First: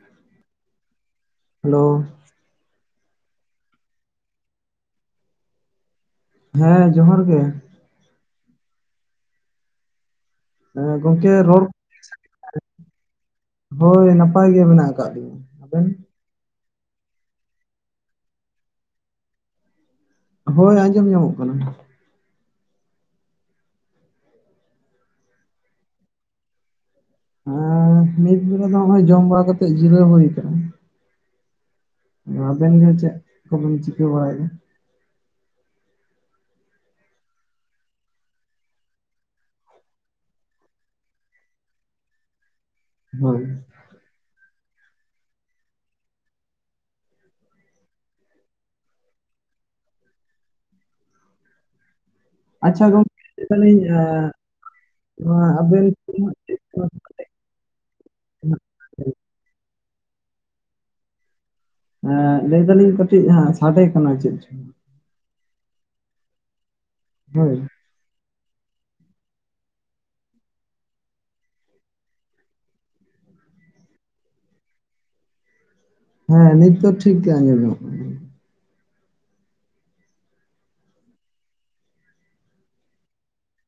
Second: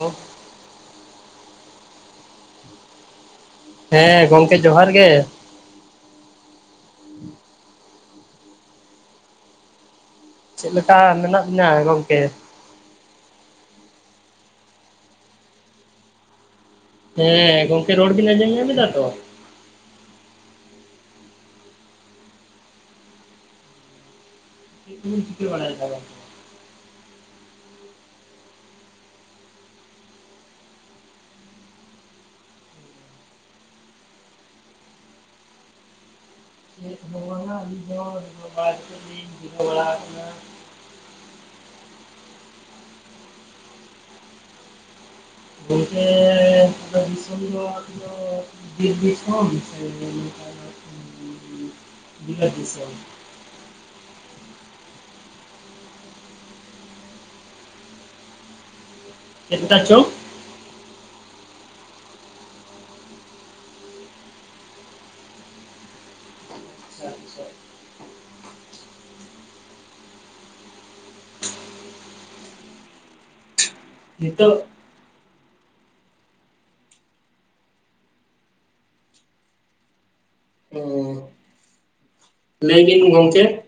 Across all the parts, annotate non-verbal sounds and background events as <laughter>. Hello! Hello! ᱦᱮᱸ ᱜᱚᱝᱠᱮ ᱡᱚᱦᱟᱨ ᱜᱮ᱾ ᱦᱮᱸ ᱡᱚᱦᱟᱨ ᱜᱮ᱾ ᱪᱮᱫ ᱞᱮᱠᱟ ᱮᱸ ᱜᱚᱝᱠᱮ ᱢᱮᱱᱟᱜ ᱨᱚᱲ ᱵᱤᱱᱟ ᱜᱚᱝᱠᱮ? ᱦᱳᱭ ᱱᱟᱯᱟᱭ ᱜᱮ ᱢᱮᱱᱟᱜ ᱟᱠᱟᱫ ᱞᱤᱧᱟᱹ᱾ ᱟᱵᱮᱱ? ᱦᱮᱸ ᱜᱚᱝᱠᱮ ᱨᱚᱲ ᱵᱤᱱ ᱟᱸᱡᱚᱢ ᱧᱟᱢ ᱮᱫᱟ ᱛᱚ? ᱦᱳᱭ ᱟᱸᱡᱚᱢ ᱧᱟᱢᱚᱜ ᱠᱟᱱᱟ᱾ ᱪᱮᱫ ᱠᱚᱵᱤᱱ ᱪᱤᱠᱟᱹ ᱵᱟᱲᱟᱭ ᱮᱫᱟ? ᱟᱨ ᱢᱤᱫ ᱵᱮᱲᱟ ᱫᱚ ᱱᱚᱜᱚᱭ ᱡᱚᱢ ᱵᱟᱲᱟ ᱠᱟᱛᱮᱜ ᱡᱤᱨᱟᱹᱣ ᱦᱩᱭ ᱟᱠᱟᱱᱟ᱾ ᱟᱵᱮᱱ ᱜᱮ ᱪᱮᱫ ᱠᱚᱵᱮᱱ ᱪᱤᱠᱟᱹ ᱵᱟᱲᱟᱭ ᱮᱫᱟ? ᱪᱮᱫ ᱦᱚᱸ ᱵᱟᱝᱼᱟ᱾ ᱟᱞᱤᱧ ᱦᱚᱸ <unintelligible> ᱡᱤᱨᱟᱹᱣ ᱵᱟᱲᱟ ᱟᱠᱟᱱᱟ᱾ ᱦᱳᱭ᱾ ᱜᱟᱝᱠᱮᱻ᱾ ᱟᱯᱮ ᱫᱤᱥᱚᱢ ᱫᱚ ᱢᱟᱱᱮ ᱵᱤᱨ ᱫᱤᱥᱚᱢ ᱥᱮ <inaudible> ᱵᱤᱞᱟᱹᱛ ᱟᱪᱪᱷᱟ ᱫᱤᱥᱚᱢ ᱜᱚᱝᱠᱮ ᱱᱚᱣᱟ ᱟᱵᱮᱱ <unintelligible> ᱪᱮᱫ ᱠᱟ ᱪᱚ? ᱞᱟᱹᱭ ᱮᱫᱟ ᱞᱤᱧ ᱠᱟᱹᱴᱤᱡ ᱦᱟᱸᱜ ᱥᱟᱰᱮ ᱠᱟᱱᱟ, ᱪᱮᱫ ᱪᱚᱝ? ᱦᱳᱭ᱾ ᱱᱤᱛᱚᱜ? ᱦᱮᱸ ᱱᱤᱛ ᱫᱚ ᱴᱷᱤᱠ ᱜᱮᱭᱟ ᱟᱸᱡᱚᱢᱚᱜ ᱠᱟᱱᱟ᱾ ᱚᱸ᱾ ᱞᱟᱹᱭ ᱵᱤᱱ ᱜᱚᱝᱠᱮ?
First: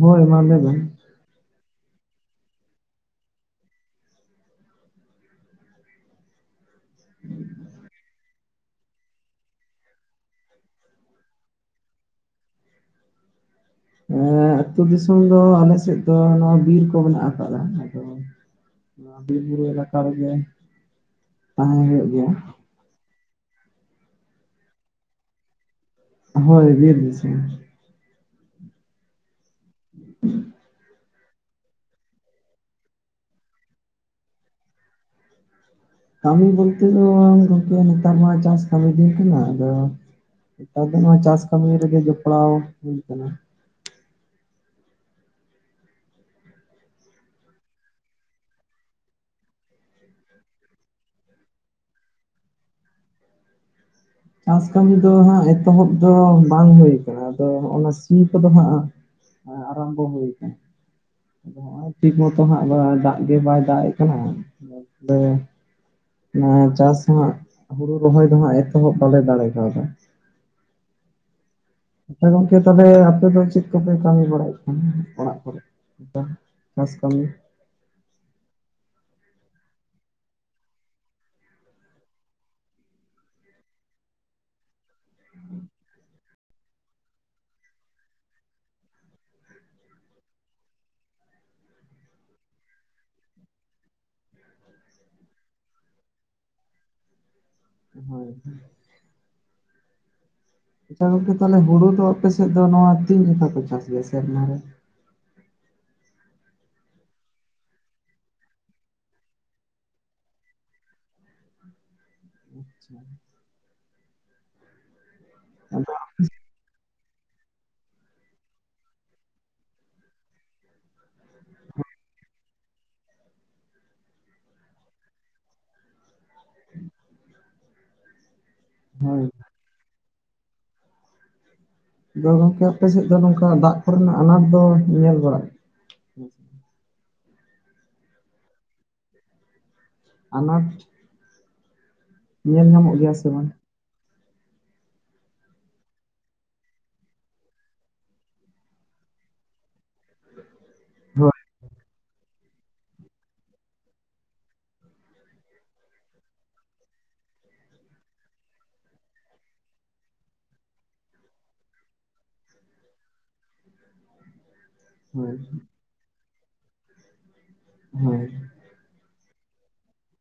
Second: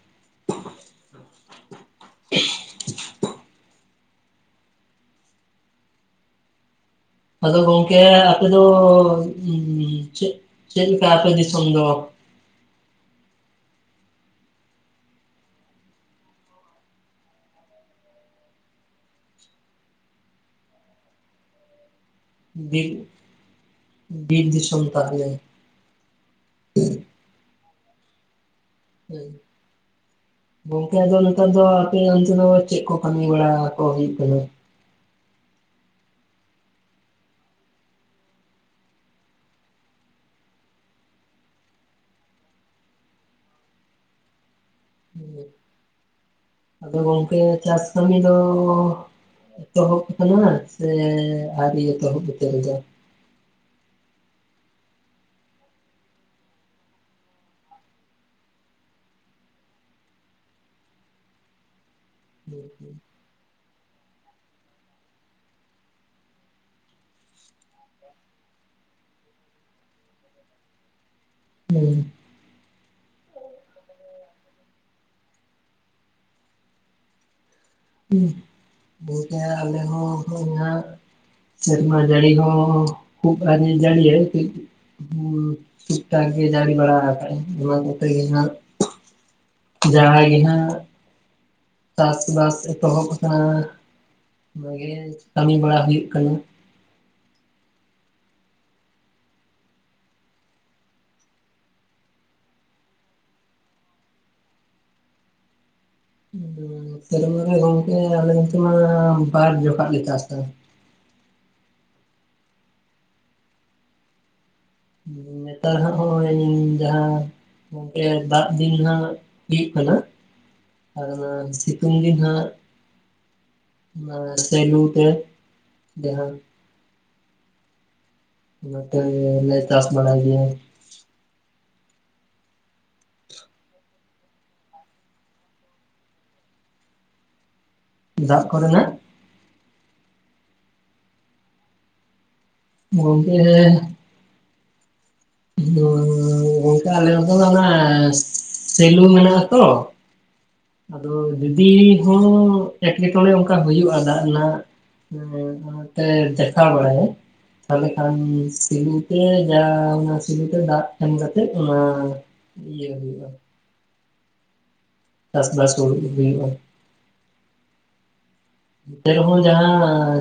ᱦᱳᱭ ᱢᱟ ᱞᱟᱹᱭ ᱵᱮᱱ ᱟᱫᱚ ᱜᱚᱝᱠᱮ ᱟᱯᱮ ᱫᱚ ᱪᱮᱫ ᱞᱮᱠᱟ ᱟᱯᱮ ᱫᱤᱥᱚᱢ ᱫᱚ? ᱟᱹᱛᱩ ᱫᱤᱥᱚᱢ ᱫᱚ ᱟᱞᱮ ᱥᱮᱫ ᱫᱚ ᱱᱚᱣᱟ ᱵᱤᱨ ᱠᱚ ᱢᱮᱱᱟᱜ ᱟᱠᱟᱫᱟ᱾ ᱟᱫᱚ ᱵᱤᱨ ᱵᱩᱨᱩ ᱮᱞᱟᱠᱟ ᱨᱮᱜᱮ ᱛᱟᱦᱮᱸ ᱦᱩᱭᱩᱜ ᱜᱮᱭᱟ᱾ ᱵᱤᱨ ᱵᱤᱨ ᱫᱤᱥᱚᱢ ᱛᱟᱦᱚᱞᱮ? ᱦᱳᱭ ᱵᱤᱨ ᱫᱤᱥᱚᱢ᱾ ᱦᱮᱸ ᱜᱚᱝᱠᱮ ᱟᱫᱚ ᱱᱮᱛᱟᱨ ᱫᱚ ᱟᱯᱮ ᱚᱱᱛᱮ ᱫᱚ ᱪᱮᱫ ᱠᱚ ᱠᱟᱹᱢᱤ ᱵᱟᱲᱟ ᱠᱚ ᱦᱩᱭᱩᱜ ᱠᱟᱱᱟ? ᱠᱟᱹᱢᱤ ᱵᱚᱞᱛᱮ ᱫᱚ ᱜᱚᱝᱠᱮ ᱱᱮᱛᱟᱨ ᱢᱟ ᱪᱟᱥ ᱠᱟᱢᱤ ᱫᱤᱱ ᱠᱟᱱᱟ᱾ ᱟᱫᱚ ᱱᱮᱛᱟᱨ ᱫᱚ ᱱᱚᱣᱟ ᱪᱟᱥ ᱠᱟᱹᱢᱤ ᱨᱮᱜᱮ ᱡᱚᱯᱲᱟᱣ ᱦᱩᱭ ᱟᱠᱟᱱᱟ᱾ ᱟᱫᱚ ᱜᱚᱝᱠᱮ ᱪᱟᱥ ᱠᱟᱹᱢᱤ ᱫᱚ ᱮᱛᱚᱦᱚᱵ ᱠᱟᱱᱟ ᱥᱮ ᱟᱹᱣᱨᱤᱭᱟ᱾ ᱪᱟᱥ ᱠᱟᱹᱢᱤ ᱫᱚ ᱦᱟᱸᱜ ᱮᱛᱚᱦᱚᱵ ᱫᱚ ᱵᱟᱝ ᱦᱩᱭ ᱟᱠᱟᱱᱼᱟ᱾ ᱟᱫᱚ ᱚᱱᱟ ᱥᱤ ᱠᱚᱫᱚ ᱦᱟᱸᱜ ᱟᱨᱟᱢᱵᱚ ᱦᱩᱭᱠᱟᱱᱟ᱾ ᱟᱫᱚ ᱦᱚᱸᱜᱼᱚᱭ ᱴᱷᱤᱠ ᱢᱚᱛᱚ ᱦᱟᱸᱜ ᱫᱟᱜ ᱫᱟᱜ ᱜᱮ ᱵᱟᱭ ᱫᱟᱜ ᱮ ᱠᱟᱱᱟ‌᱾ ᱟᱫᱚ ᱚᱱᱟ ᱪᱟᱥ ᱦᱟᱜ ᱦᱩᱲᱩ ᱨᱚᱦᱚᱭ ᱫᱚ ᱦᱟᱸᱜ ᱮᱛᱚᱦᱚᱵ ᱵᱟᱞᱮ ᱫᱟᱲᱮ ᱠᱟᱫᱟ᱾ ᱦᱮᱸ᱾ ᱟᱪᱪᱷᱟ ᱜᱚᱝᱠᱮ ᱛᱟᱦᱮᱞᱮ ᱟᱯᱮ ᱫᱚ ᱪᱮᱫ ᱠᱚᱯᱮ ᱠᱟᱹᱢᱤ ᱵᱟᱲᱟᱭᱮᱫ ᱠᱟᱱᱟ ᱚᱲᱟᱜ ᱠᱚᱨᱮᱜ? ᱵᱟᱝ, ᱪᱟᱥ ᱠᱟᱹᱢᱤ ᱦᱩᱸᱜ ᱵᱷᱮᱡᱟᱭᱟ ᱟᱞᱮ ᱦᱚᱸ ᱩᱴᱷᱟᱹᱣ ᱱᱷᱟᱸᱜ, ᱥᱮᱨᱢᱟ ᱡᱟᱹᱲᱤ ᱦᱚᱸ ᱠᱷᱩᱵ ᱨᱟᱱ ᱮ ᱡᱟᱹᱲᱤᱭᱟᱭ ᱠᱟᱹᱡ ᱦᱩᱸ ᱴᱷᱤᱠ ᱴᱟᱠ ᱜᱮ ᱡᱟᱲᱤ ᱵᱟᱲᱟ ᱦᱟᱠᱟᱜ ᱟᱭ, ᱱᱚᱣᱟ ᱠᱚᱛᱮ ᱜᱮ ᱦᱟᱸᱜ ᱡᱟᱦᱟᱸᱭ ᱜᱮ ᱱᱷᱟᱸᱻᱜ ᱪᱟᱥᱼᱵᱟᱥ ᱮᱛᱚᱦᱚᱵ ᱟᱠᱟᱱᱟ, ᱚᱱᱟᱜᱮ ᱠᱟᱹᱢᱤ ᱵᱟᱲᱟ ᱦᱩᱭᱩᱜ ᱠᱟᱱᱟ᱾ ᱦᱩᱭ ᱦᱚᱭ ᱾ ᱟᱪᱪᱷᱟ ᱜᱚᱝᱠᱮ ᱛᱟᱦᱮᱞᱮ ᱦᱩᱲᱩ ᱫᱚ ᱟᱯᱮ ᱥᱮᱫ ᱫᱚ ᱱᱚᱣᱟ ᱛᱤᱱ ᱡᱮᱠᱷᱟ ᱯᱮ ᱪᱟᱥ ᱜᱮᱭᱟ ᱥᱮᱨᱢᱟ ᱨᱮ? <unintelligible> ᱱᱚᱛᱮ ᱨᱮᱢᱟ ᱜᱚᱝᱠᱮ ᱟᱞᱮ ᱱᱚᱛᱮ ᱢᱟ ᱵᱟᱨ ᱡᱚᱠᱷᱟᱜ ᱞᱮ ᱪᱟᱥᱼᱟ᱾ ᱟᱪᱪᱷᱟ, <unintelligible> ᱱᱮᱛᱟᱨ ᱟᱫᱚ ᱦᱟᱸᱜ ᱦᱚᱸᱜᱼᱚᱭ ᱡᱟᱦᱟᱸ ᱜᱚᱝᱠᱮ ᱫᱟᱜ ᱫᱤᱱ ᱱᱷᱟᱸᱜ ᱦᱩᱭᱩᱜ ᱠᱟᱱᱟ, ᱟᱨ ᱚᱱᱟ ᱥᱤᱛᱩᱝ ᱫᱤᱱ ᱦᱟᱸᱜ ᱚᱱᱟ ᱥᱮᱞᱩ ᱛᱮ ᱡᱟᱦᱟᱸ ᱚᱱᱟᱛᱮᱻ ᱦᱳᱭ ᱞᱮ ᱪᱟᱥ ᱵᱟᱲᱟᱭ ᱜᱮᱭᱟ᱾ ᱟᱫᱚ ᱜᱚᱝᱠᱮ ᱟᱯᱮᱥᱮᱫ ᱫᱚ ᱱᱚᱝᱠᱟ ᱫᱟᱜ ᱠᱚᱨᱮᱱᱟᱜ ᱟᱱᱟᱴ ᱫᱚ ᱧᱮᱞ ᱵᱟᱲᱟᱜ ᱫᱟᱜ ᱠᱚᱨᱮᱱᱟᱜ? ᱟᱱᱟᱴ ᱧᱮᱞ ᱧᱟᱢᱚᱜ ᱜᱮᱭᱟ ᱥᱮ ᱵᱟᱝ? ᱜᱚᱝᱠᱮᱻᱦ ᱟᱫᱚᱻ ᱜᱚᱝᱠᱮ ᱟᱞᱮ ᱟᱫᱚ ᱟᱱᱟ ᱥᱮᱞᱩ ᱢᱮᱱᱟᱜ ᱟᱛᱚ ᱟᱫᱚ ᱦᱳᱭ ᱡᱩᱫᱤ ᱦᱚᱸᱜ ᱮᱴᱠᱮ ᱴᱚᱬᱮ ᱚᱸᱠᱟ ᱦᱩᱭᱩᱜᱼᱟ ᱫᱟᱜ ᱨᱮᱱᱟᱜ ᱮᱸ ᱚᱱᱟᱛᱮ ᱫᱮᱠᱷᱟᱣ ᱵᱟᱲᱟᱭᱟᱭ, ᱛᱟᱦᱚᱞᱮ ᱠᱷᱟᱱ ᱥᱤᱞᱩ ᱛᱮ ᱡᱟᱦᱟᱸ ᱚᱱᱟ ᱥᱤᱞᱩ ᱛᱮ ᱫᱟᱜ ᱮᱢ ᱠᱟᱛᱮᱫ ᱚᱱᱟ ᱤᱭᱟᱹ ᱦᱩᱭᱩᱜᱼᱟ, ᱦᱳᱭ ᱪᱟᱥᱵᱟᱥ ᱠᱚ ᱦᱩᱲᱩ ᱤᱨ ᱦᱩᱭᱩᱜᱼᱟ ᱾ ᱦᱮᱸ, ᱮᱱ ᱨᱮᱦᱚᱸ ᱡᱟᱦᱟᱸ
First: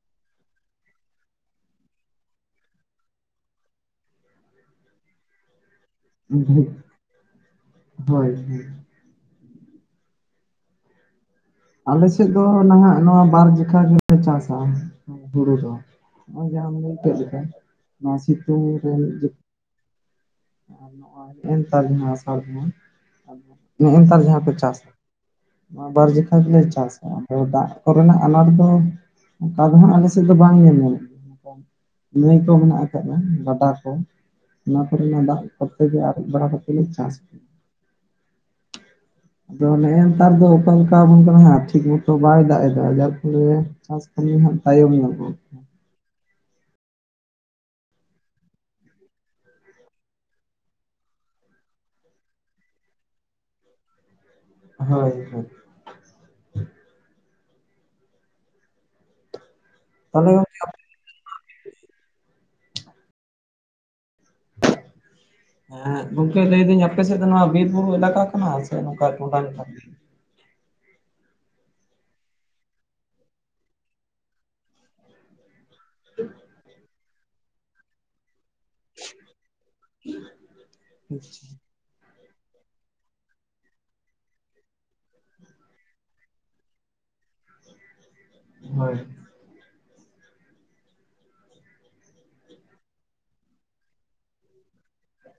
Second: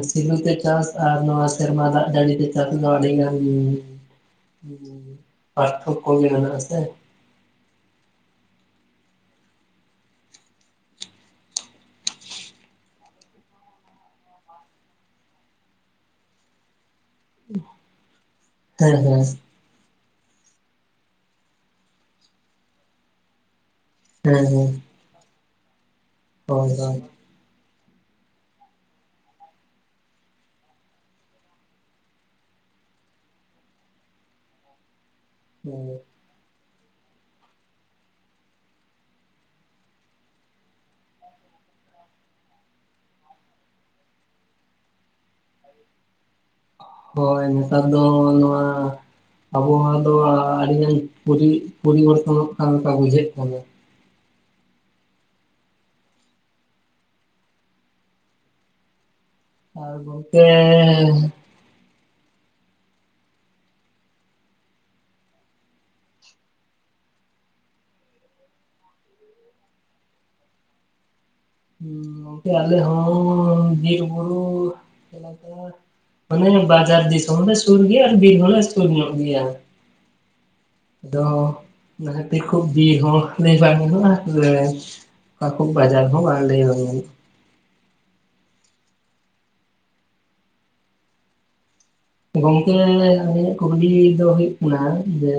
ᱥᱤᱞᱩ ᱛᱮ ᱪᱟᱥ ᱟᱨ ᱱᱚᱣᱟ ᱥᱮᱨᱢᱟ ᱫᱟᱜ ᱡᱟᱹᱲᱤ ᱛᱮ ᱪᱟᱥ ᱫᱚ ᱟᱹᱰᱤ ᱜᱟᱱ <inaudible> ᱦᱩᱸ ᱯᱟᱴᱷᱚᱠ ᱩᱸᱦᱩᱜ, ᱦᱚᱭ ᱦᱚᱭ ᱾ ᱟᱞᱮᱥᱮᱫ ᱫᱚ ᱚᱱᱟ ᱦᱟᱸᱜ ᱱᱚᱣᱟ ᱵᱟᱨ ᱡᱮᱠᱷᱟ ᱜᱮ ᱞᱮ ᱪᱟᱥᱟ, ᱦᱩᱸ ᱦᱩᱲᱩ ᱫᱚ᱾ ᱱᱚᱜᱼᱚᱭ ᱡᱟᱦᱟᱸᱢ ᱞᱟᱹᱭ ᱠᱮᱫ ᱡᱮᱠᱷᱟ ᱱᱚᱣᱟ ᱥᱤᱛᱩᱝ ᱦᱮᱸ ᱨᱮᱢ ᱦᱮᱸ ᱡᱟᱹᱯ- ᱟᱨ ᱱᱚᱜᱼᱚᱭ ᱱᱮᱜᱼᱮ ᱱᱮᱛᱟᱨ ᱜᱮ ᱱᱷᱟᱜ ᱟᱥᱟᱲ ᱵᱚᱸᱜᱟ <unintelligible> ᱱᱮᱜᱼᱮ ᱱᱮᱛᱟᱨ ᱱᱷᱟᱜ ᱦᱮᱸ ᱯᱮ ᱦᱮᱸ ᱪᱟᱥᱟ, ᱱᱚᱣᱟ ᱵᱟᱨ ᱡᱮᱠᱷᱟ ᱜᱮᱞᱮ ᱦᱳᱭ ᱪᱟᱥᱼᱟ᱾ ᱟᱫᱚ ᱫᱟᱜ ᱠᱚᱨᱮᱱᱟᱜ ᱟᱱᱟᱴ ᱫᱚ ᱚᱸᱠᱟ ᱫᱚ ᱱᱷᱟᱜ ᱟᱞᱮᱥᱮᱫ ᱫᱚ ᱵᱟᱝ ᱧᱮᱞ ᱧᱟᱢᱚᱜ, ᱱᱟᱹᱭ ᱠᱚ ᱢᱮᱱᱟᱜ ᱟᱠᱟᱫᱼᱟ, ᱜᱟᱰᱟ ᱠᱚ ᱚᱱᱟ ᱠᱚᱨᱮᱱᱟᱜ ᱫᱟᱜ ᱠᱚᱛᱮ ᱦᱳᱭ ᱜᱮ ᱟᱫ ᱟᱫ ᱵᱟᱲᱟ ᱠᱟᱛᱮ ᱞᱮ ᱪᱟᱥ ᱮᱫ, ᱟᱫᱚ ᱱᱮᱜᱼᱮ ᱱᱮᱛᱟᱨ ᱫᱚ ᱚᱠᱚᱭ ᱚᱸᱠᱟ ᱢᱚᱛᱚᱵ ᱱᱷᱟᱜ ᱴᱷᱤᱠ ᱢᱚᱛᱚ ᱵᱟᱭ ᱫᱟᱜ ᱮᱫᱟ ᱡᱟ ᱯᱷᱚᱲᱮ ᱪᱟᱥ ᱠᱟᱹᱢᱤ ᱱᱷᱟᱜ ᱛᱟᱭᱚᱢ ᱧᱚᱜᱚᱜ ᱦᱳᱭ ᱱᱮᱛᱟᱨ ᱫᱚ ᱱᱚᱣᱟ, ᱟᱵᱚᱭᱟᱜ ᱫᱚ ᱟᱻ ᱟᱹᱰᱤᱜᱟᱱ ᱯᱩᱨᱤ ᱯᱩᱨᱤ ᱵᱚᱨᱛᱚᱱᱚᱜ ᱠᱟᱱ ᱞᱮᱠᱟ ᱵᱩᱡᱷᱟᱹᱜ ᱠᱟᱱᱟ᱾ ᱦᱳᱭ ᱦᱚᱭ ᱾ ᱟᱨ ᱜᱚᱝᱠᱮ <inaudible> ᱮᱸᱻᱜ ᱜᱚᱝᱠᱮ ᱞᱟᱹᱭ ᱤᱫᱟᱹᱧ ᱟᱯᱮ ᱥᱮᱫ ᱫᱚ ᱱᱚᱣᱟ ᱵᱤᱨ ᱵᱩᱨᱩ ᱤᱞᱟᱠᱟ ᱠᱟᱱᱟ ᱥᱮ ᱱᱚᱝᱠᱟ ᱴᱚᱰᱟᱝ ᱠᱟᱱ? ᱜᱚᱝᱠᱮ ᱟᱞᱮᱦᱚ ᱵᱤᱨ ᱵᱩᱨᱩ ᱮᱞᱟᱠᱟ ᱢᱟᱱᱮ ᱵᱟᱡᱟᱨ ᱫᱤᱥᱚᱢ ᱞᱮ ᱥᱩᱨ ᱜᱮᱭᱟ ᱟᱨ ᱵᱤᱨ ᱦᱚᱞᱮ ᱥᱩᱨ ᱧᱚᱜ ᱜᱮᱭᱟ᱾ ᱟᱫᱚ ᱚᱱᱟ ᱠᱷᱟᱹᱛᱤ ᱠᱚ ᱵᱤᱨ ᱦᱚᱸ ᱞᱟᱹᱭ ᱵᱟᱝ ᱜᱟᱱᱚᱼᱟ ᱚᱠᱟᱠᱚ ᱵᱟᱡᱟᱨ ᱦᱚᱸ ᱞᱟᱹᱭ ᱠᱟᱝ ᱜᱟᱱᱚᱜ ᱾ ᱦᱚᱭ ᱾ ᱜᱚᱝᱠᱮ ᱟᱞᱤᱧᱟᱜ ᱠᱩᱠᱞᱤ ᱫᱚ ᱦᱩᱭᱩᱜ ᱠᱟᱱᱟ ᱡᱮ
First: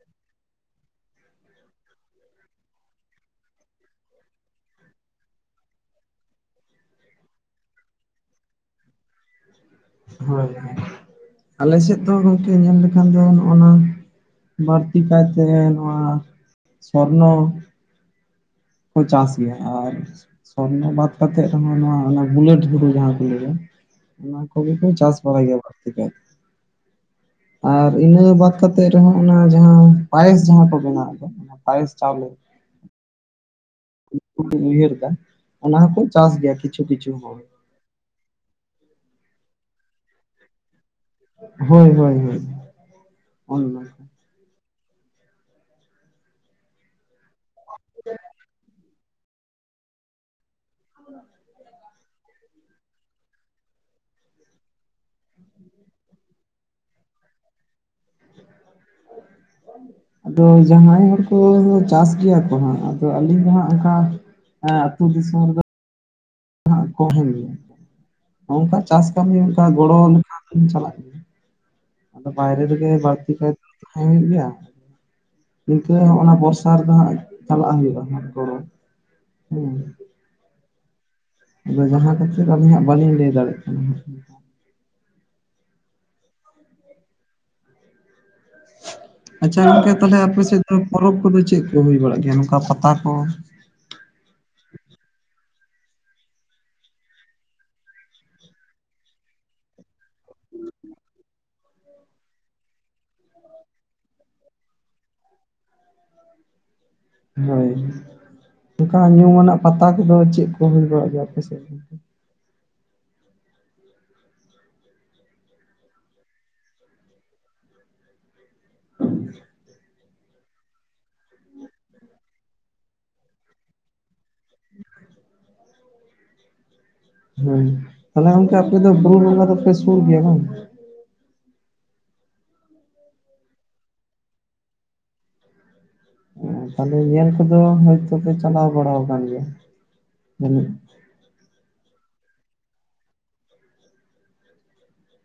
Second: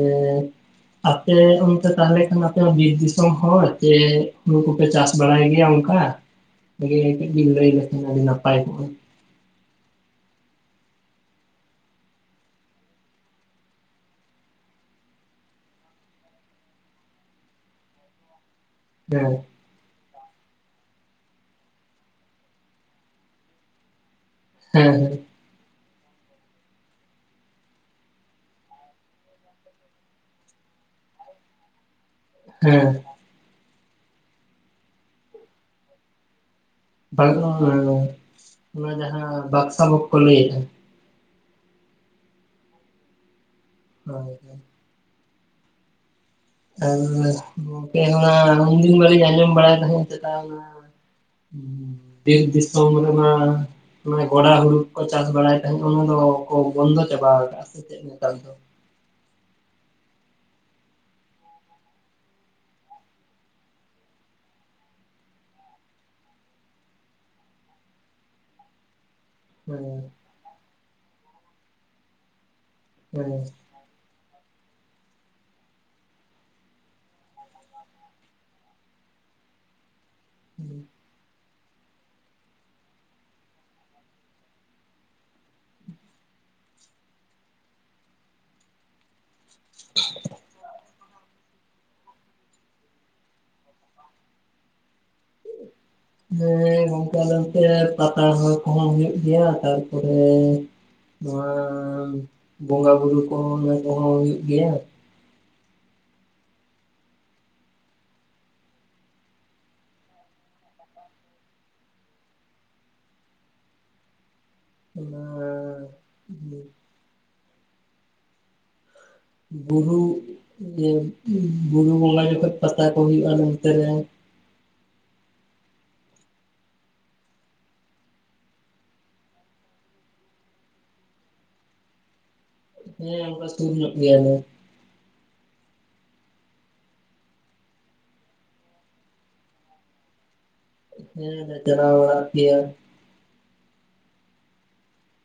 ᱟᱯᱮ ᱚᱱᱛᱮ ᱛᱟᱦᱚᱞᱮ ᱠᱷᱟᱱ ᱟᱯᱮ ᱵᱤᱨ ᱫᱤᱥᱚᱢ ᱦᱚᱲ ᱪᱮ ᱱᱩᱠᱩ ᱯᱮ ᱪᱟᱥ ᱵᱟᱲᱟᱭ ᱜᱮᱭᱟ ᱚᱱᱠᱟ? ᱠᱟᱹᱡ ᱵᱤᱱ ᱞᱟᱹᱭ ᱞᱮᱠᱷᱟᱱ ᱟᱹᱰᱤ ᱱᱟᱯᱟᱭ ᱠᱚᱜᱼᱟ᱾ ᱦᱚᱭ ᱟᱞᱮ ᱥᱮᱫ ᱫᱚ ᱜᱚᱝᱠᱮ ᱧᱮᱞ ᱞᱮᱠᱷᱟᱱ ᱫᱚ ᱱᱚᱜ ᱱᱚᱣᱟ ᱵᱟᱹᱲᱛᱤ ᱠᱟᱭᱛᱮ ᱱᱚᱣᱟ ᱥᱚᱨᱱᱚ ᱠᱚ ᱪᱟᱥ ᱦᱮᱸ ᱜᱮᱭᱟ ᱾ ᱟᱨ ᱥᱚᱨᱱᱚ ᱵᱟᱫ ᱠᱟᱛᱮᱫ ᱨᱮᱦᱚᱸ ᱱᱚᱣᱟ ᱚᱱᱟ ᱜᱩᱞᱟᱹᱴ ᱦᱩᱨᱩ ᱡᱟᱦᱟᱸ ᱠᱚ ᱞᱟᱹᱭᱟ ᱚᱱᱟ ᱠᱚᱜᱮ ᱠᱚ ᱦᱮᱸ ᱪᱟᱥ ᱵᱟᱲᱟᱭ ᱜᱮᱭᱟ ᱵᱟᱲᱛᱤ ᱠᱟᱭᱛᱮ ᱾ ᱟᱨ ᱤᱱᱟᱹ ᱵᱟᱫ ᱠᱟᱛᱮᱫ ᱨᱮᱦᱚᱸ ᱚᱱᱟ ᱡᱟᱦᱟᱸ ᱯᱟᱭᱮᱥ ᱡᱟᱦᱟᱸ ᱠᱚ ᱵᱮᱱᱟᱣ ᱮᱫᱟ ᱾ ᱯᱟᱭᱮᱥ ᱪᱟᱣᱞᱮ ᱾ ᱦᱮᱸ ᱾ ᱩᱱᱠᱩ ᱠᱚᱧ ᱩᱭᱦᱟᱹᱨ ᱮᱫᱟ ᱚᱱᱟ ᱦᱚᱸᱠᱚ ᱪᱟᱥ ᱜᱮᱭᱟ᱾ ᱠᱤᱪ ᱵᱟᱝ <unintelligible> ᱚᱱᱟ ᱡᱟᱦᱟᱸ ᱵᱟᱠᱥᱟ ᱵᱚᱠ ᱠᱚ ᱞᱟᱹᱭᱮᱫᱟ ᱦᱚᱭ ᱦᱚᱭ ᱦᱚᱭ ᱚᱱᱱᱟ ᱾ ᱦᱚᱭ ᱦᱚᱭ ᱾ <unintelligible> ᱜᱚᱝᱠᱮ ᱚᱱᱟ ᱩᱱᱫᱤᱱ ᱢᱟᱞᱤᱧ ᱟᱸᱡᱚᱢ ᱵᱟᱲᱟᱮᱛ ᱛᱟᱦᱮᱫ ᱛᱟᱭᱢᱟ ᱵᱤᱨ ᱫᱤᱥᱚᱢ ᱨᱮᱢᱟ ᱢᱟᱱᱮ ᱜᱚᱰᱟ ᱦᱩᱲᱩ ᱠᱚ ᱪᱟᱥ ᱵᱟᱲᱟᱭ ᱛᱟᱦᱮᱸᱫ ᱚᱱᱟ ᱫᱚ ᱵᱚᱱᱫᱚ ᱪᱟᱵᱟ ᱟᱠᱟᱜᱼᱟ ᱥᱮᱪᱮᱫ ᱱᱮᱛᱟᱨ ᱫᱚ? <inaudible> ᱟᱫᱚ ᱡᱟᱦᱟᱸᱭ ᱦᱚᱲ ᱠᱚ ᱪᱟᱥ ᱜᱮᱭᱟ ᱠᱚ ᱦᱟᱸᱜ ᱟᱫᱚ ᱟᱹᱞᱤᱧ ᱫᱚ ᱦᱟᱸᱜ ᱚᱱᱠᱟ ᱮᱸ ᱟᱹᱛᱩ ᱫᱤᱥᱚᱢ ᱨᱮᱫᱚ ᱦᱟᱸᱜ ᱠᱚᱢ ᱜᱮ ᱚᱱᱠᱟ ᱪᱟᱥ ᱠᱟᱹᱢᱤ ᱚᱱᱠᱟ ᱦᱮᱸ ᱜᱚᱲᱚ ᱞᱮᱠᱷᱟᱱ ᱤᱧ ᱪᱟᱞᱟᱜ ᱜᱮᱭᱟ ᱟᱫᱚ ᱵᱟᱭᱨᱮ ᱨᱮᱜᱮ ᱦᱮᱸ ᱵᱟᱹᱲᱛᱤ ᱠᱟᱭᱛᱮ ᱛᱟᱸᱦᱮ ᱜᱮᱭᱟ ᱾ ᱱᱤᱝᱠᱟᱹ ᱦᱚᱸ ᱚᱱᱟ ᱵᱚᱨᱥᱟ ᱨᱮᱫᱚ ᱦᱟᱸᱜ ᱪᱟᱞᱟᱜ ᱦᱩᱭᱩᱜᱼᱟ ᱜᱚᱲᱚ ᱦᱮᱸ᱾ ᱦᱮᱸ ᱾ ᱟᱫᱚ ᱡᱟᱦᱟᱸ ᱠᱷᱟᱹᱛᱤᱨ ᱟᱹᱞᱤᱧ ᱦᱟᱸᱜ ᱵᱟᱹᱞᱤᱧ ᱞᱟᱹᱭ ᱫᱟᱲᱮᱭᱟᱜ ᱠᱟᱱᱟ ᱾ ᱟᱪᱪᱷᱟ ᱜᱚᱝᱠᱮ ᱛᱟᱦᱞᱮ ᱟᱯᱮ ᱥᱮᱫ ᱫᱚ ᱯᱚᱨᱚᱵᱽ ᱠᱚᱫᱚ ᱪᱮᱫ ᱠᱚ ᱦᱩᱭ ᱵᱟᱲᱟᱜ ᱜᱮᱭᱟ ᱱᱚᱝᱠᱟ ᱯᱟᱛᱟ ᱠᱚ? <inaudible> ᱦᱮᱸ ᱜᱚᱝᱠᱮ ᱟᱞᱮ ᱱᱚᱛᱮ ᱯᱟᱛᱟ ᱦᱚᱸ ᱠᱚᱦᱚᱸ ᱦᱩᱭᱩᱜ ᱜᱮᱭᱟ᱾ ᱛᱟᱨᱯᱚᱨᱮ ᱱᱚᱶᱟ ᱵᱚᱸᱜᱟ ᱵᱩᱨᱩ ᱠᱚ ᱠᱚᱦᱚᱸ ᱦᱩᱭᱩᱜ ᱜᱮᱭᱟ ᱾ ᱦᱚᱭ ᱚᱱᱠᱟ ᱧᱩᱢ ᱟᱱᱟᱜ ᱯᱟᱛᱟ ᱠᱚᱫᱚ ᱪᱮᱫ ᱠᱚ ᱦᱩᱭ ᱵᱟᱲᱟᱜ ᱜᱮᱭᱟ ᱟᱯᱮ ᱥᱮᱫ ᱫᱚ? ᱚᱱᱟ ᱮᱸ ᱵᱩᱨᱩ ᱤᱭᱟᱹ ᱵᱩᱨᱩ ᱵᱚᱸᱜᱟ ᱡᱚᱠᱷᱟᱡ ᱯᱟᱛᱟ ᱠᱚ ᱦᱩᱭᱩᱜᱼᱟ ᱱᱚᱛᱮ ᱨᱮ ᱾ ᱦᱮᱸ ᱛᱟᱦᱞᱮ ᱜᱚᱢᱠᱮ ᱟᱯᱮ ᱫᱚ ᱵᱩᱨᱩ ᱵᱚᱸᱜᱟ ᱫᱚᱯᱮ ᱥᱩᱨ ᱜᱮᱭᱟ ᱵᱟᱝ? ᱦᱮᱸ ᱚᱱᱠᱟ ᱥᱩᱨ ᱧᱚᱜ ᱜᱮᱭᱟᱞᱮ ᱾ ᱛᱟᱦᱞᱮ ᱧᱮᱞ ᱠᱚᱫᱚ ᱦᱚᱭ ᱛᱚᱯᱮ ᱪᱟᱞᱟᱣ ᱵᱟᱲᱟᱣ ᱟᱠᱟᱱ ᱜᱮᱭᱟ ᱡᱟᱹᱱᱤᱡ? ᱦᱮᱸ ᱞᱮ ᱪᱟᱞᱟᱣ ᱵᱟᱲᱟᱜ ᱜᱮᱭᱟ ᱾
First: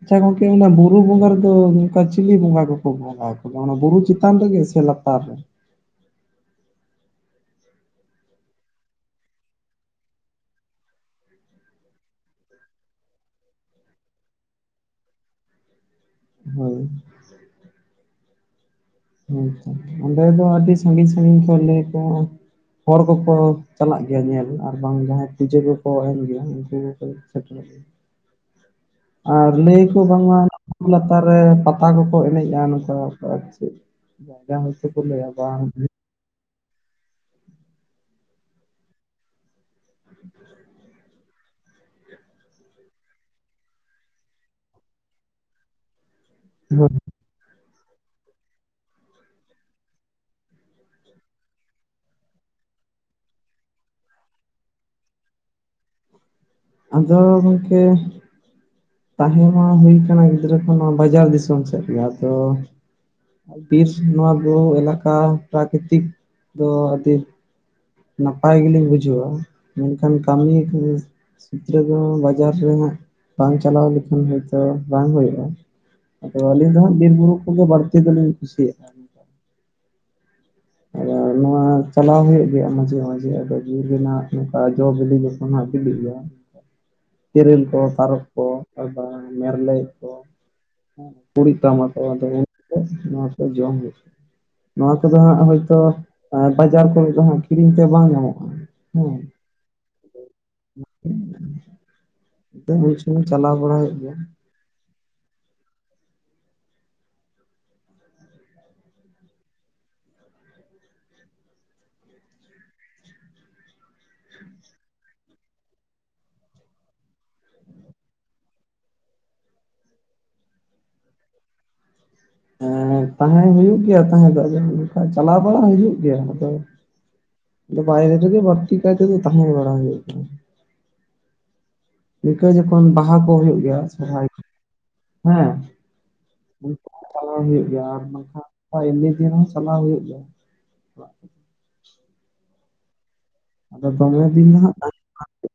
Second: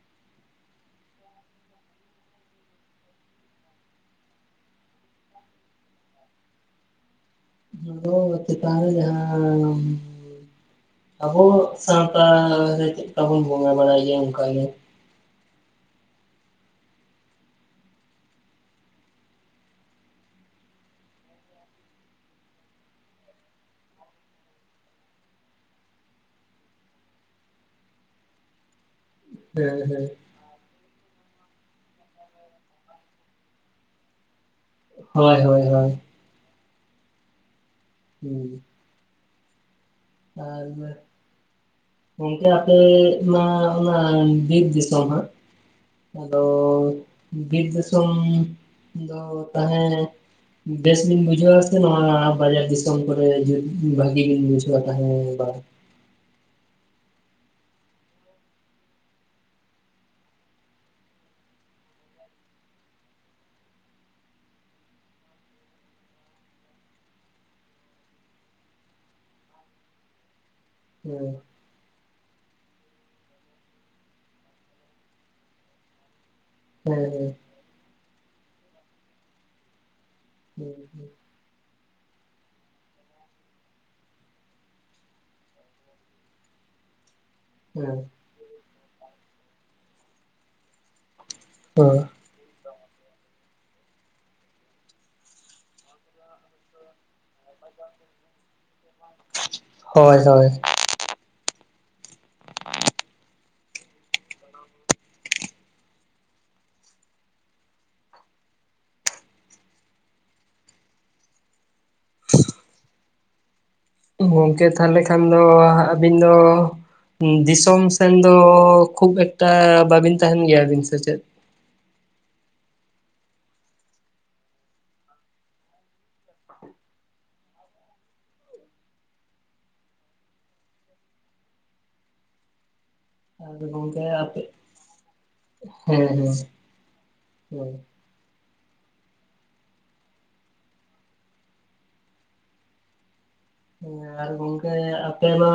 ᱟᱪᱪᱷᱟ ᱜᱚᱝᱠᱮ ᱚᱱᱟ ᱵᱩᱨᱩ ᱵᱚᱸᱜᱟ ᱨᱮᱫᱚ ᱱᱚᱝᱠᱟ ᱪᱤᱞᱤ ᱵᱚᱸᱜᱟ ᱠᱚᱠᱚ ᱵᱚᱸ <unintelligible> ᱚᱱᱟ ᱵᱩᱨᱩ ᱪᱮᱛᱟᱱ ᱨᱮᱜᱮ ᱥᱮ ᱞᱟᱛᱟᱨ ᱨᱮ? ᱱᱚᱣᱟᱫᱳ ᱪᱮᱛᱟᱱ ᱨᱮ ᱡᱟᱦᱟᱸ ᱟᱵᱚ ᱥᱟᱱᱛᱟᱲ ᱪᱮᱫᱠᱟᱵᱚᱱ ᱵᱚᱸᱜᱟ ᱵᱟᱲᱟᱭ ᱜᱮᱭᱟ, ᱚᱱᱠᱟᱜᱮ ᱦᱳᱭ ᱾ ᱦᱳᱭᱛᱚ ᱚᱸᱰᱮ ᱫᱚ ᱟᱹᱰᱤ ᱥᱟᱹᱜᱤᱧ ᱥᱟᱹᱜᱤᱧ ᱠᱚ ᱞᱟᱹᱭ ᱠᱚᱣᱟ ᱦᱚᱲ ᱠᱚᱠᱚ ᱪᱟᱞᱟᱜ ᱜᱮᱭᱟ, ᱧᱮᱞ ᱟᱨ ᱵᱟᱝ ᱡᱟᱦᱟᱸᱭ ᱯᱩᱡᱟᱹ ᱠᱚᱠᱚ ᱮᱢ ᱜᱮᱭᱟ ᱩᱱᱠᱩ ᱠᱚ ᱥᱮᱴᱮᱨᱚᱜ ᱜᱮᱭᱟ, ᱟᱨ ᱦᱮᱸ ᱞᱟᱹᱭ ᱟᱠᱚ ᱦᱮᱸ ᱵᱟᱝᱟ ᱞᱟᱛᱟᱨ ᱨᱮ ᱯᱟᱛᱟ ᱠᱚᱠᱚ ᱮᱱᱮᱡ ᱟ ᱱᱚᱝᱠᱟ ᱟᱨ ᱪᱮᱫ ᱡᱟᱭᱜᱟ ᱪᱮᱜᱠᱚ ᱞᱟ. ᱭᱟ ᱦᱳᱭ ᱵᱟᱝ ᱦᱳᱭ ᱦᱳᱭ <unintelligible> <unintelligible> ᱟᱨ ᱤᱱᱟᱹ ᱜᱚᱢᱠᱮ ᱟᱯᱮ ᱱᱚᱣᱟ ᱚᱱᱟ ᱵᱤᱨ ᱫᱤᱥᱚᱢ ᱦᱟᱸᱜ, ᱟᱫᱚ <unintelligible> ᱵᱤᱨ ᱫᱤᱥᱚᱢ ᱫᱚ ᱛᱟᱸᱦᱚᱞᱮ ᱵᱮᱥ ᱵᱤᱱ ᱵᱩᱡᱷᱟᱹᱣᱟ ᱥᱮ ᱱᱚᱣᱟ ᱵᱟᱡᱟᱨ ᱫᱤᱥᱚᱢ ᱠᱚᱨᱮ ᱵᱷᱟᱹᱜᱤ ᱵᱤᱱ ᱵᱩ ᱡᱟ ᱛᱟᱦᱟᱞᱮ ᱤᱧ ᱵᱟᱝ ᱟᱫᱚ ᱜᱚᱢᱠᱮ ᱛᱟᱦᱮᱸ ᱢᱟ ᱦᱳᱭ ᱠᱟᱱᱟ ᱜᱤᱫᱽᱨᱟᱹ ᱠᱷᱚᱱ ᱱᱚᱣᱟ ᱵᱟᱡᱟᱨ ᱫᱤᱥᱚᱢ ᱥᱮᱫ ᱜᱮ, ᱟᱫᱚ ᱵᱨᱤᱥ ᱱᱚᱣᱟ ᱫᱚ ᱮᱞᱟᱠᱟ ᱯᱨᱟᱠᱨᱤᱛᱤᱠ ᱫᱚ ᱟᱹᱫᱤᱢ ᱱᱟᱯᱟᱭ ᱜᱮᱞᱤᱧ ᱵᱩᱡᱷᱟᱹᱣᱟ, ᱢᱮᱱᱠᱷᱟᱱ ᱠᱟᱹᱢᱤ <unintelligible> ᱦᱩᱸ᱾ ᱜᱤᱫᱽᱨᱟ. ᱡᱚᱦᱚᱜ ᱵᱟᱡᱟᱨ ᱨᱮᱦᱟᱸᱜ ᱵᱟᱝ ᱪᱟᱞᱟᱣ ᱞᱮᱠᱷᱟᱱ ᱦᱚᱭᱛᱚ ᱵᱟᱝ ᱦᱳᱭᱳᱜᱼᱟ ᱾ ᱟᱫᱚ ᱟᱹᱞᱤᱧ ᱫᱚ ᱦᱟᱸᱜ ᱵᱤᱨᱼᱵᱩᱨᱩ ᱦᱮᱸ ᱠᱚᱜᱮ ᱵᱟᱹᱲᱛᱤ ᱫᱚᱞᱤᱧ ᱠᱩᱥᱤᱭᱟᱜᱼᱟ ᱾ ᱦᱩᱸ ᱦᱩᱸ᱾ ᱟᱫᱚ ᱱᱚᱣᱟ ᱪᱟᱞᱟᱣ ᱦᱩᱭᱩᱜ ᱜᱮᱭᱟ ᱢᱟᱡᱷᱮ ᱢᱟᱡᱷᱮ ᱟᱫᱚ ᱵᱤᱨ ᱨᱮᱱᱟᱜ ᱱᱚᱝᱠᱟ ᱡᱚ ᱵᱮᱞᱮ ᱡᱚᱠᱷᱱ ᱡᱚ ᱵᱤᱞᱤ ᱡᱚᱠᱷᱚᱱ ᱦᱟᱸᱜ ᱥᱤᱵᱤᱞ ᱜᱮᱭᱟ ᱾ ᱛᱮᱨᱮᱞ ᱠᱚ, ᱦᱮᱸ ᱛᱟᱨᱚᱵ ᱠᱚ ᱟᱨ ᱵᱟᱝ ᱢᱮᱨᱞᱮᱡ ᱠᱚ, ᱠᱩᱲᱤᱛ ᱨᱟᱢᱟ ᱠᱚ ᱧᱮᱞ ᱠᱟᱛᱮ ᱱᱩᱭᱟ ᱠᱚ ᱡᱚᱢ ᱦᱳᱭᱳᱜ ᱟ ᱱᱚᱣᱟ ᱠᱚᱫᱚ ᱦᱟᱸᱜ ᱦᱳᱭ ᱛᱚ ᱟᱸ ᱵᱟᱡᱟᱨ ᱠᱚᱨᱮᱜ ᱦᱟᱸᱜ ᱠᱤᱨᱤᱧ ᱛᱮ ᱵᱟᱝ ᱧᱟᱢᱚᱜᱼᱟ ᱾ ᱦᱳᱭ ᱦᱳᱭ᱾ ᱵᱩᱡ ᱵᱩᱡ ᱪᱟᱞᱟᱣ ᱵᱟᱲᱟᱭ ᱦᱳᱭᱳᱜ ᱜᱮᱭᱟ ᱾ ᱜᱚᱢᱠᱮ ᱛᱟᱸᱦᱮᱞᱮᱠᱷᱟᱱ ᱫᱚ ᱟᱹᱵᱤᱱ ᱫᱚ ᱩᱸ ᱫᱤᱥᱚᱢ ᱥᱮᱱ ᱫᱚ ᱠᱷᱩᱵ ᱮᱠᱴᱟ ᱵᱟᱹᱵᱤᱱ ᱛᱟᱦᱮᱸᱱ ᱜᱮᱭᱟᱵᱤᱱ ᱥᱮ ᱪᱮᱫ ᱾ ᱦᱮᱸ ᱛᱟᱦᱮᱸ ᱦᱩᱭᱩᱜ ᱜᱮᱭᱟ ᱛᱟᱦᱮᱸ ᱫᱚ ᱪᱟᱞᱟᱣ ᱵᱟᱲᱟᱜ ᱦᱩᱭᱩᱜ ᱜᱮᱭᱟ, ᱟᱫᱚ ᱵᱟᱭᱨᱮ ᱨᱮᱜᱮ ᱵᱟᱹᱲᱛᱤ ᱠᱟᱭᱛᱮ ᱛᱟᱸᱦᱮ ᱵᱟᱲᱟᱭ ᱦᱳᱭᱳᱜ ᱜᱮᱭᱟ ᱾ ᱤᱱᱠᱟᱹ ᱡᱚᱠᱷᱚᱱ ᱵᱟᱦᱟ ᱠᱚ ᱦᱳᱭᱳᱜ ᱟᱫᱚ ᱜᱮᱭᱟ ᱜᱚᱝᱠᱮ ᱥᱚᱨᱦᱟᱭ ᱠᱚ᱾ ᱟᱯᱮ ᱦᱮᱸ ᱪᱞᱟᱣ ᱦᱩᱭᱩᱜ ᱦᱮᱸ ᱜᱮᱭᱟ ᱟᱨ ᱵᱟᱝᱠᱷᱟᱱ ᱦᱮᱸ ᱮᱢᱱᱤ ᱫᱤᱱ ᱦᱚᱸ ᱪᱟᱞᱟᱣ ᱦᱳᱭᱳᱜ ᱜᱮᱭᱟ ᱾ ᱟᱫᱚ ᱫᱚᱢᱮ ᱟᱨ ᱫᱤᱱ ᱫᱚ ᱜᱚᱝᱠᱮ ᱦᱟᱸᱜ ᱟᱯᱮ ᱫᱚ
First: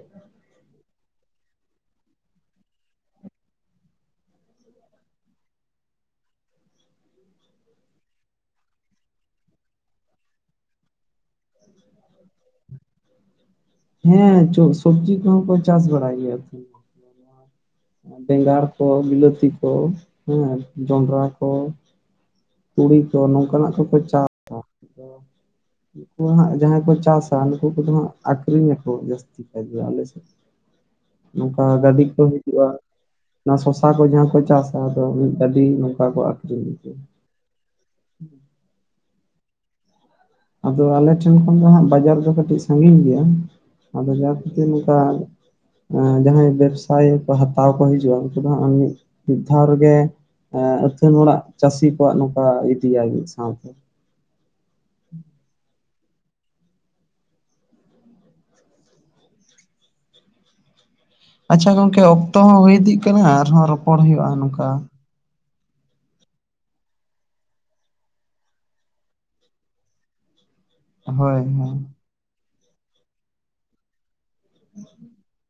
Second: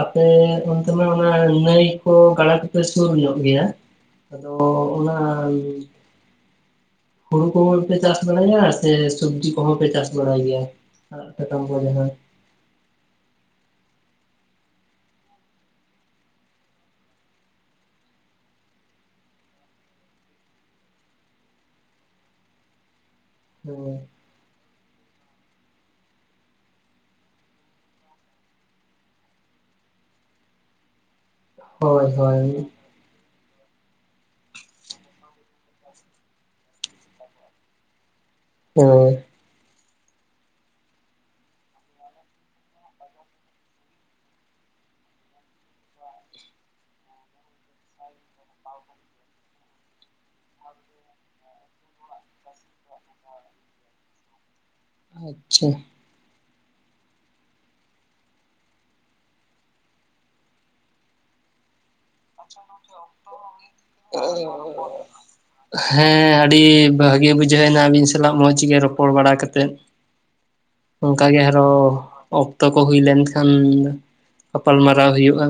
ᱟᱯᱮ ᱚᱱᱛᱮᱢᱟ ᱚᱱᱟ ᱱᱟᱹᱭ ᱠᱚ ᱜᱟᱰᱟ ᱠᱚᱯᱮ ᱥᱩᱨ ᱧᱚᱜ ᱜᱮᱭᱟ᱾ ᱚᱫᱚ ᱚᱱᱟ ᱦᱩᱲᱩ ᱠᱚᱦᱚᱸ ᱯᱮ ᱪᱟᱥ ᱵᱟᱲᱟᱭᱟ ᱥᱮ ᱥᱚᱵᱡᱤ ᱠᱚᱦᱚᱸ ᱯᱮ ᱪᱟᱥ ᱵᱟᱲᱟᱭ ᱜᱮᱭᱟ? ᱟᱨ ᱴᱷᱮᱠᱟᱢ <unintelligible> ᱦᱮᱸ ᱪᱚᱝ ᱥᱚᱵᱡᱤ ᱠᱚᱸᱦᱚᱸ ᱠᱚ ᱪᱟᱥ ᱵᱟᱲᱟᱭ ᱜᱮᱭᱟ ᱛᱚ᱾ ᱟᱨ ᱵᱮᱸᱜᱟᱲ ᱠᱚ, ᱵᱤᱞᱟᱹᱛᱤ ᱠᱚ, ᱦᱮᱸ ᱡᱚᱱᱰᱨᱟ ᱠᱚ᱾ ᱛᱩᱲᱤ ᱠᱚ ᱱᱚᱝᱠᱟᱱᱟᱜ ᱠᱚᱠᱚ ᱦᱮᱸ ᱪᱟ ᱩᱱᱩᱠᱩ ᱫᱚ ᱩᱱᱟᱸᱜ ᱡᱟᱦᱟᱸᱭ ᱠᱚ ᱪᱟᱥᱟ ᱱᱩᱠᱩ ᱠᱚᱫᱚ ᱦᱟᱸᱜ ᱟᱴ ᱤᱧᱦᱳ ᱡᱟᱹᱥᱛᱤ ᱠᱟᱭ ᱜᱮ ᱟᱞᱮ ᱥᱮᱫ ᱱᱚᱝᱠᱟ ᱜᱟᱰᱤ ᱦᱳᱭ ᱦᱳᱭ ᱠᱚ ᱦᱳᱭ ᱦᱤᱡᱩᱜ ᱟ ᱾ ᱱᱚᱣᱟ ᱥᱚᱥᱟ ᱠᱚ ᱡᱟᱦᱟᱸ ᱠᱚ ᱪᱟᱥᱟ ᱢᱤᱫ ᱜᱟᱰᱤ ᱱᱚᱝᱠᱟ ᱠᱚ ᱟᱠᱷᱨᱤᱧᱟ ᱾ ᱦᱳᱭ ᱟᱫᱚ ᱟᱞᱮ ᱴᱷᱮᱱ ᱠᱷᱚᱱ ᱫᱚ ᱦᱟᱸᱜ ᱵᱟᱡᱟᱨ ᱫᱚ ᱠᱟᱹᱴᱤᱡ ᱥᱟᱟᱹᱜᱤᱧ ᱜᱮᱭᱟ ᱾ ᱟᱫᱚ ᱡᱟᱦᱟ ᱠᱷᱟᱛᱤᱨ ᱱᱚᱝᱠᱟ ᱾ ᱮᱜ ᱡᱟᱦᱟᱸᱭ ᱵᱮᱵᱥᱟᱭ ᱦᱟᱛᱟᱣ ᱠᱚ ᱦᱤᱡᱩᱜᱼᱟ ᱩᱱᱠᱩ ᱫᱚᱦᱟᱜ ᱢᱤᱫ ᱫᱷᱟᱣ ᱨᱮᱜᱮ ᱮᱜ ᱟᱹᱛᱷᱟᱹᱱ ᱦᱚᱲᱟᱜ ᱪᱟᱹᱥᱤ ᱠᱚᱣᱟᱜ ᱱᱚᱝᱠᱟ ᱤᱫᱤᱭᱟ ᱢᱤᱫ ᱥᱟᱶᱛᱮ ᱟᱪᱪᱷᱟ ᱟᱪᱪᱷᱟ ᱜᱚᱝᱠᱮ ᱚᱠᱛᱚ ᱦᱚᱸ ᱦᱩᱭ ᱤᱫᱤᱜ ᱠᱟᱱᱟ ᱟᱨᱦᱚᱸ ᱨᱚᱯᱚᱲ ᱦᱩᱭᱩᱜᱼᱟ ᱱᱚᱝᱠᱟ ᱦᱮᱸ ᱟᱹᱰᱤ ᱵᱷᱟᱹᱜᱤ ᱵᱩᱡᱷᱟᱹᱣ ᱱᱟ ᱟᱹᱵᱤᱱ ᱥᱟᱞᱟᱜ ᱢᱚᱡᱽ ᱜᱮ ᱨᱚᱯᱚᱲ ᱵᱟᱲᱟ ᱠᱟᱛᱮᱫ᱾ ᱚᱱᱠᱟ ᱜᱮ ᱦᱳᱭ ᱟᱨᱚ ᱦᱳᱭ ᱚᱠᱛᱚ ᱠᱚ ᱦᱩᱭ ᱞᱮᱱᱠᱷᱟᱱ ᱜᱟᱯᱟᱞᱢᱟᱨᱟᱣ ᱦᱩᱭᱩᱜᱼᱟ᱾